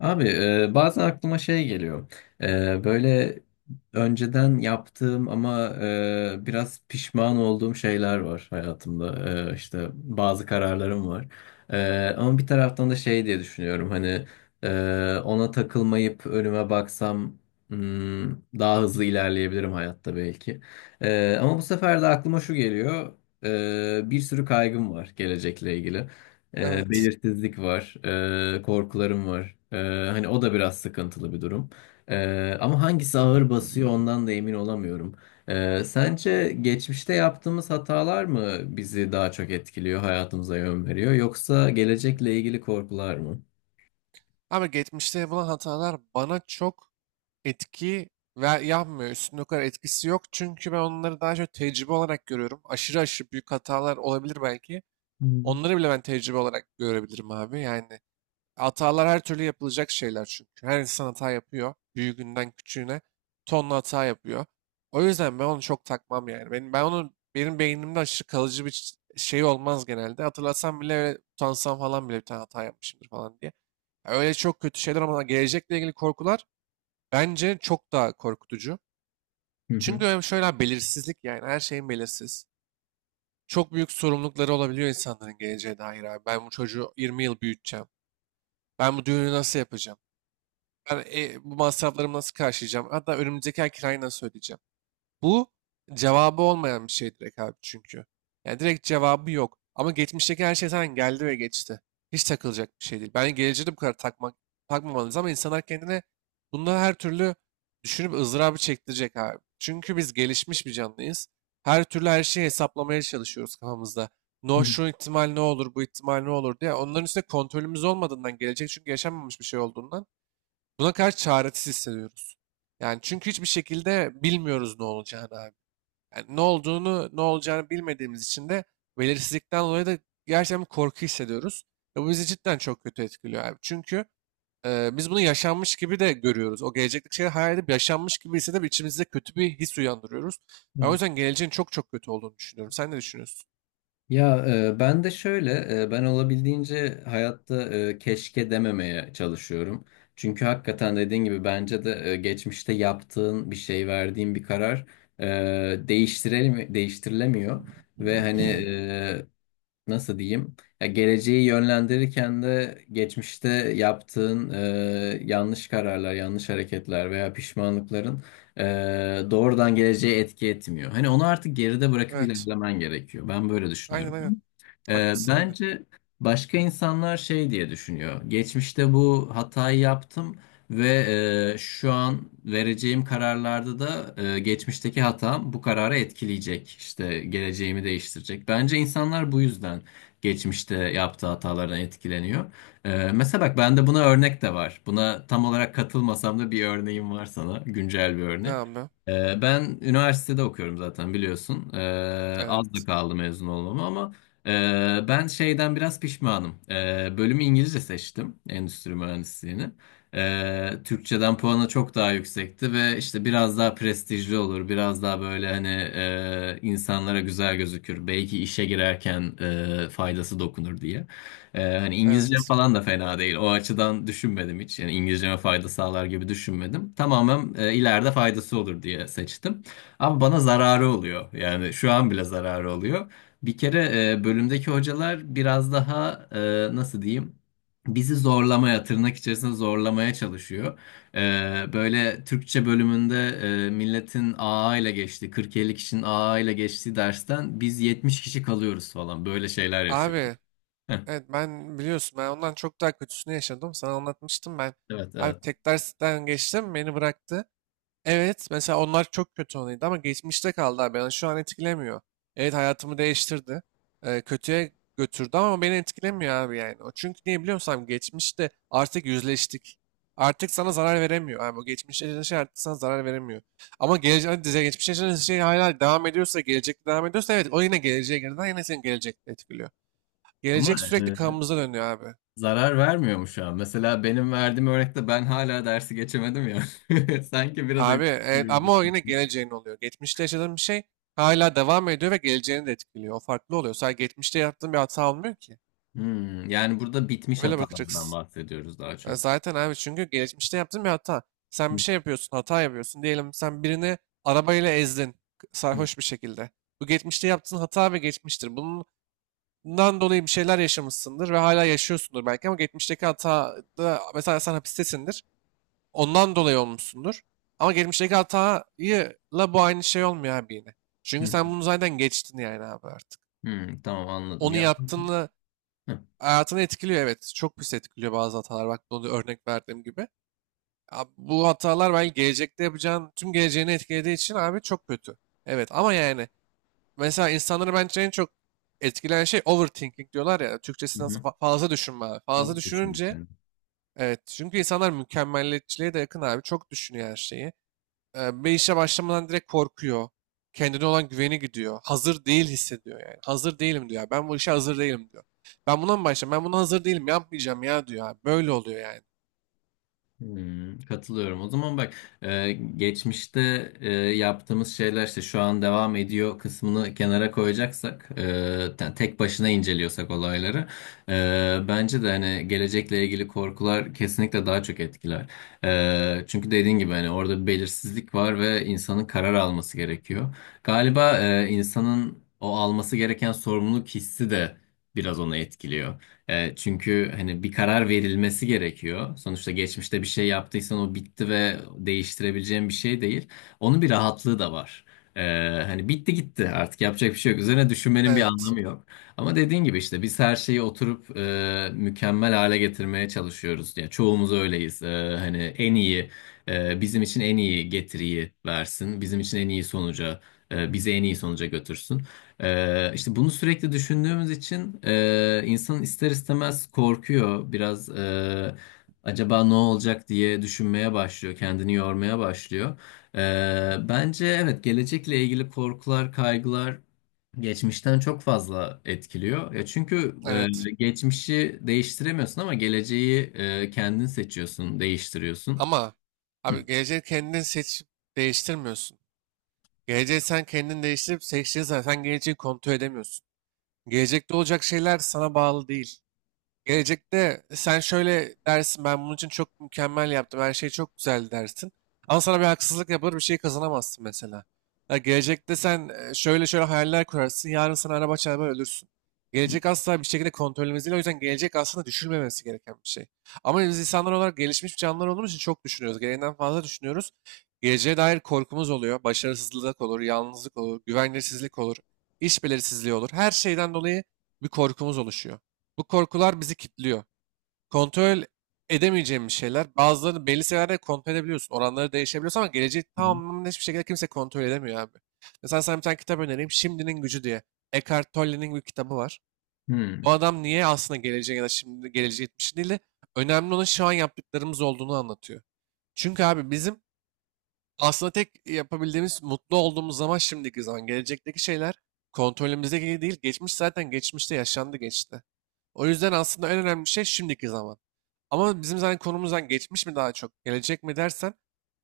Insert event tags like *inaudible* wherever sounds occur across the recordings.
Abi, bazen aklıma şey geliyor. Böyle önceden yaptığım ama biraz pişman olduğum şeyler var hayatımda. İşte bazı kararlarım var. Ama bir taraftan da şey diye düşünüyorum. Hani ona takılmayıp önüme baksam hmm, daha hızlı ilerleyebilirim hayatta belki. Ama bu sefer de aklıma şu geliyor. Bir sürü kaygım var gelecekle ilgili. Evet. Belirsizlik var, korkularım var. Hani o da biraz sıkıntılı bir durum. Ama hangisi ağır basıyor ondan da emin olamıyorum. Sence geçmişte yaptığımız hatalar mı bizi daha çok etkiliyor, hayatımıza yön veriyor, yoksa gelecekle ilgili korkular mı? Ama geçmişte yapılan hatalar bana çok etki ve yapmıyor. Üstünde o kadar etkisi yok. Çünkü ben onları daha çok tecrübe olarak görüyorum. Aşırı aşırı büyük hatalar olabilir belki. Hı hı. Onları bile ben tecrübe olarak görebilirim abi. Yani hatalar her türlü yapılacak şeyler çünkü. Her insan hata yapıyor. Büyüğünden küçüğüne tonla hata yapıyor. O yüzden ben onu çok takmam yani. Ben onu benim beynimde aşırı kalıcı bir şey olmaz genelde. Hatırlasam bile öyle utansam falan bile bir tane hata yapmışımdır falan diye. Öyle çok kötü şeyler, ama gelecekle ilgili korkular bence çok daha korkutucu. Hı Çünkü hem şöyle abi, belirsizlik, yani her şeyin belirsiz. Çok büyük sorumlulukları olabiliyor insanların geleceğe dair abi. Ben bu çocuğu 20 yıl büyüteceğim. Ben bu düğünü nasıl yapacağım? Ben bu masraflarımı nasıl karşılayacağım? Hatta önümüzdeki ay kirayı nasıl ödeyeceğim? Bu cevabı olmayan bir şey direkt abi çünkü. Yani direkt cevabı yok. Ama geçmişteki her şey zaten geldi ve geçti. Hiç takılacak bir şey değil. Bence geleceğe de bu kadar takmak, takmamalıyız, ama insanlar kendine bunları her türlü düşünüp ızdırabı çektirecek abi. Çünkü biz gelişmiş bir canlıyız. Her türlü her şeyi hesaplamaya çalışıyoruz kafamızda. No, hı. şu ihtimal ne olur, bu ihtimal ne olur diye. Onların üstüne kontrolümüz olmadığından gelecek, çünkü yaşanmamış bir şey olduğundan. Buna karşı çaresiz hissediyoruz. Yani çünkü hiçbir şekilde bilmiyoruz ne olacağını abi. Yani ne olduğunu, ne olacağını bilmediğimiz için de, belirsizlikten dolayı da gerçekten bir korku hissediyoruz. Ve bu bizi cidden çok kötü etkiliyor abi. Çünkü biz bunu yaşanmış gibi de görüyoruz. O gelecekteki şeyi hayal edip yaşanmış gibi hissedip içimizde kötü bir his uyandırıyoruz. Ben o Hı. yüzden geleceğin çok çok kötü olduğunu düşünüyorum. Sen ne düşünüyorsun? Ya ben de şöyle, ben olabildiğince hayatta keşke dememeye çalışıyorum. Çünkü hakikaten dediğin gibi bence de geçmişte yaptığın bir şey, verdiğin bir karar değiştirilemiyor. Ve hani, nasıl diyeyim? Ya geleceği yönlendirirken de geçmişte yaptığın yanlış kararlar, yanlış hareketler veya pişmanlıkların e, doğrudan geleceğe etki etmiyor. Hani onu artık geride bırakıp Evet. ilerlemen gerekiyor. Ben böyle Aynen, düşünüyorum. aynen. Haklısın, aynen. Bence başka insanlar şey diye düşünüyor. Geçmişte bu hatayı yaptım. Ve şu an vereceğim kararlarda da geçmişteki hatam bu kararı etkileyecek. İşte geleceğimi değiştirecek. Bence insanlar bu yüzden geçmişte yaptığı hatalardan etkileniyor. Mesela bak bende buna örnek de var. Buna tam olarak katılmasam da bir örneğim var sana. Güncel bir Ne örnek. abi? Ben üniversitede okuyorum zaten biliyorsun. Az da Evet. kaldı mezun olmama ama ben şeyden biraz pişmanım. Bölümü İngilizce seçtim. Endüstri mühendisliğini. Türkçeden puanı çok daha yüksekti ve işte biraz daha prestijli olur. Biraz daha böyle hani insanlara güzel gözükür. Belki işe girerken faydası dokunur diye. Hani İngilizcem Evet. falan da fena değil. O açıdan düşünmedim hiç. Yani İngilizceme fayda sağlar gibi düşünmedim. Tamamen ileride faydası olur diye seçtim. Ama bana zararı oluyor. Yani şu an bile zararı oluyor. Bir kere bölümdeki hocalar biraz daha nasıl diyeyim? Bizi zorlamaya, tırnak içerisinde zorlamaya çalışıyor. Böyle Türkçe bölümünde milletin AA ile geçtiği, 40-50 kişinin AA ile geçtiği dersten biz 70 kişi kalıyoruz falan. Böyle şeyler yaşıyoruz. Abi. Heh. Evet, ben biliyorsun ben ondan çok daha kötüsünü yaşadım. Sana anlatmıştım ben. Evet, Abi evet. tek dersten geçtim, beni bıraktı. Evet, mesela onlar çok kötü anıydı ama geçmişte kaldı abi. Yani şu an etkilemiyor. Evet, hayatımı değiştirdi. Kötüye götürdü ama beni etkilemiyor abi yani. O çünkü niye biliyor musun abi? Geçmişte artık yüzleştik. Artık sana zarar veremiyor. Abi o geçmişte yaşanan şey artık sana zarar veremiyor. Ama gelecek, hani geçmişte yaşanan şey hala devam ediyorsa, gelecekte devam ediyorsa, evet, o yine geleceğe girdiğinden yine seni gelecekte etkiliyor. Ama Gelecek e, sürekli kanımıza dönüyor abi. zarar vermiyor mu şu an? Mesela benim verdiğim örnekte ben hala dersi geçemedim ya. *laughs* Sanki biraz Abi evet, etkili. ama o yine geleceğin oluyor. Geçmişte yaşadığın bir şey hala devam ediyor ve geleceğini de etkiliyor. O farklı oluyor. Sadece geçmişte yaptığın bir hata olmuyor ki. Yani burada bitmiş Öyle hatalardan bakacaksın. bahsediyoruz daha Ya çok. zaten abi çünkü geçmişte yaptığın bir hata. Sen bir Hı, şey yapıyorsun, hata yapıyorsun. Diyelim sen birini arabayla ezdin hı, sarhoş bir şekilde. Bu geçmişte yaptığın hata ve geçmiştir. Bundan dolayı bir şeyler yaşamışsındır ve hala yaşıyorsundur belki, ama geçmişteki hata da, mesela, sen hapistesindir. Ondan dolayı olmuşsundur. Ama geçmişteki hatayla bu aynı şey olmuyor abi yine. hı, Çünkü hı. sen bunu zaten geçtin yani abi artık. Hmm, tamam anladım Onu ya. yaptığını Hı, hayatını etkiliyor, evet. Çok pis etkiliyor bazı hatalar. Bak, onu örnek verdiğim gibi. Abi bu hatalar belki gelecekte yapacağın tüm geleceğini etkilediği için abi çok kötü. Evet, ama yani mesela insanları bence en çok etkileyen şey overthinking diyorlar ya. Türkçesi nasıl, hı. Fazla düşünme abi. Fazla Fazla düşünmek düşününce, lazım. evet, çünkü insanlar mükemmelliyetçiliğe de yakın abi. Çok düşünüyor her şeyi. Bir işe başlamadan direkt korkuyor. Kendine olan güveni gidiyor. Hazır değil hissediyor yani. Hazır değilim diyor. Ben bu işe hazır değilim diyor. Ben buna mı başlayayım? Ben buna hazır değilim. Yapmayacağım ya diyor abi. Böyle oluyor yani. Hmm, katılıyorum. O zaman bak geçmişte yaptığımız şeyler işte şu an devam ediyor kısmını kenara koyacaksak yani tek başına inceliyorsak olayları bence de hani gelecekle ilgili korkular kesinlikle daha çok etkiler. Çünkü dediğin gibi hani orada bir belirsizlik var ve insanın karar alması gerekiyor. Galiba insanın o alması gereken sorumluluk hissi de biraz onu etkiliyor. Çünkü hani bir karar verilmesi gerekiyor. Sonuçta geçmişte bir şey yaptıysan o bitti ve değiştirebileceğin bir şey değil. Onun bir rahatlığı da var. E, Hani bitti gitti artık yapacak bir şey yok. Üzerine düşünmenin bir Evet. anlamı yok. Ama dediğin gibi işte biz her şeyi oturup mükemmel hale getirmeye çalışıyoruz. Yani çoğumuz öyleyiz. Hani en iyi, bizim için en iyi getiriyi versin. Bizim için en iyi sonuca, bizi en iyi sonuca götürsün. İşte bunu sürekli düşündüğümüz için insan ister istemez korkuyor. Biraz acaba ne olacak diye düşünmeye başlıyor, kendini yormaya başlıyor. Bence evet gelecekle ilgili korkular, kaygılar geçmişten çok fazla etkiliyor. Ya çünkü Evet. Geçmişi değiştiremiyorsun ama geleceği kendin seçiyorsun, değiştiriyorsun. Ama abi geleceği kendin seçip değiştirmiyorsun. Geleceği sen kendin değiştirip seçtiğin zaman sen geleceği kontrol edemiyorsun. Gelecekte olacak şeyler sana bağlı değil. Gelecekte sen şöyle dersin, ben bunun için çok mükemmel yaptım, her şey çok güzel dersin. Ama sana bir haksızlık yapılır, bir şey kazanamazsın mesela. Ya gelecekte sen şöyle şöyle hayaller kurarsın, yarın sana araba çarpar, ölürsün. Gelecek asla bir şekilde kontrolümüz değil, o yüzden gelecek aslında düşünmemesi gereken bir şey. Ama biz insanlar olarak gelişmiş canlılar olduğumuz için çok düşünüyoruz. Gereğinden fazla düşünüyoruz. Geleceğe dair korkumuz oluyor. Başarısızlık olur, yalnızlık olur, güvenlisizlik olur, iş belirsizliği olur. Her şeyden dolayı bir korkumuz oluşuyor. Bu korkular bizi kilitliyor. Kontrol edemeyeceğimiz şeyler. Bazılarını belli seviyelerde kontrol edebiliyorsun. Oranları değişebiliyorsun, ama geleceği Hı hı. tamamen hiçbir şekilde kimse kontrol edemiyor abi. Mesela sana bir tane kitap önereyim. Şimdinin Gücü diye. Eckhart Tolle'nin bir kitabı var. O Hmm. adam niye aslında geleceğe, ya da şimdi geleceğe gitmiş değil de, önemli olan şu an yaptıklarımız olduğunu anlatıyor. Çünkü abi bizim aslında tek yapabildiğimiz mutlu olduğumuz zaman şimdiki zaman. Gelecekteki şeyler kontrolümüzdeki değil. Geçmiş zaten geçmişte yaşandı, geçti. O yüzden aslında en önemli şey şimdiki zaman. Ama bizim zaten konumuzdan geçmiş mi daha çok, gelecek mi dersen,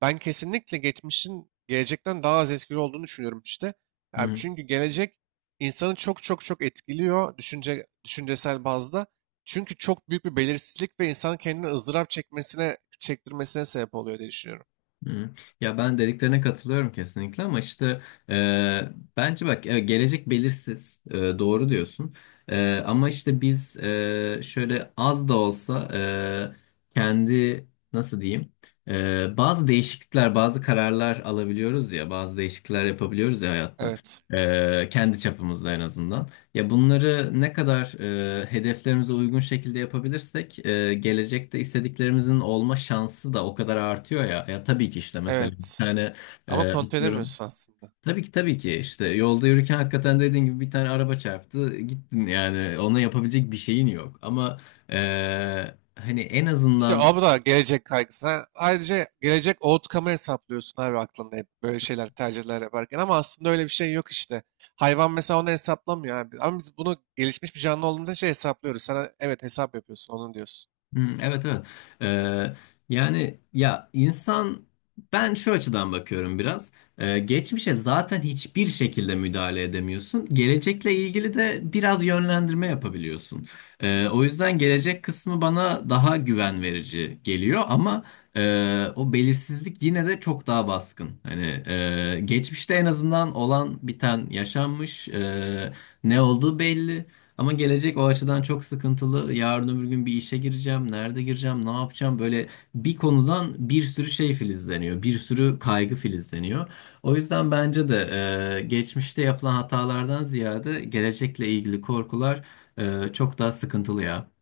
ben kesinlikle geçmişin gelecekten daha az etkili olduğunu düşünüyorum işte. Hı Yani hı. çünkü gelecek insanı çok çok çok etkiliyor düşünce, düşüncesel bazda. Çünkü çok büyük bir belirsizlik ve insanın kendini ızdırap çekmesine, çektirmesine sebep oluyor diye düşünüyorum. Hı. Ya ben dediklerine katılıyorum kesinlikle ama işte e, bence bak gelecek belirsiz, doğru diyorsun, ama işte biz şöyle az da olsa kendi nasıl diyeyim, bazı değişiklikler bazı kararlar alabiliyoruz ya bazı değişiklikler yapabiliyoruz ya hayatta Evet. E, kendi çapımızda en azından. Ya bunları ne kadar hedeflerimize uygun şekilde yapabilirsek gelecekte istediklerimizin olma şansı da o kadar artıyor ya. Ya tabii ki işte mesela bir Evet. tane Ama kontrol atıyorum. edemiyorsun aslında. Tabii ki tabii ki işte yolda yürürken hakikaten dediğin gibi bir tane araba çarptı gittin yani ona yapabilecek bir şeyin yok. Ama hani en İşte azından. o da gelecek kaygısı, ayrıca gelecek outcome'ı hesaplıyorsun abi aklında, hep böyle şeyler tercihler yaparken. Ama aslında öyle bir şey yok işte. Hayvan mesela onu hesaplamıyor abi. Ama biz bunu gelişmiş bir canlı olduğumuz için şey hesaplıyoruz. Sana evet hesap yapıyorsun onu diyorsun. Hmm, evet, evet. Ee, Yani ya insan ben şu açıdan bakıyorum biraz. Geçmişe zaten hiçbir şekilde müdahale edemiyorsun. Gelecekle ilgili de biraz yönlendirme yapabiliyorsun. O yüzden gelecek kısmı bana daha güven verici geliyor ama o belirsizlik yine de çok daha baskın. Hani geçmişte en azından olan biten yaşanmış. Ne olduğu belli. Ama gelecek o açıdan çok sıkıntılı. Yarın öbür gün bir işe gireceğim, nerede gireceğim, ne yapacağım? Böyle bir konudan bir sürü şey filizleniyor, bir sürü kaygı filizleniyor. O yüzden bence de geçmişte yapılan hatalardan ziyade gelecekle ilgili korkular çok daha sıkıntılı ya.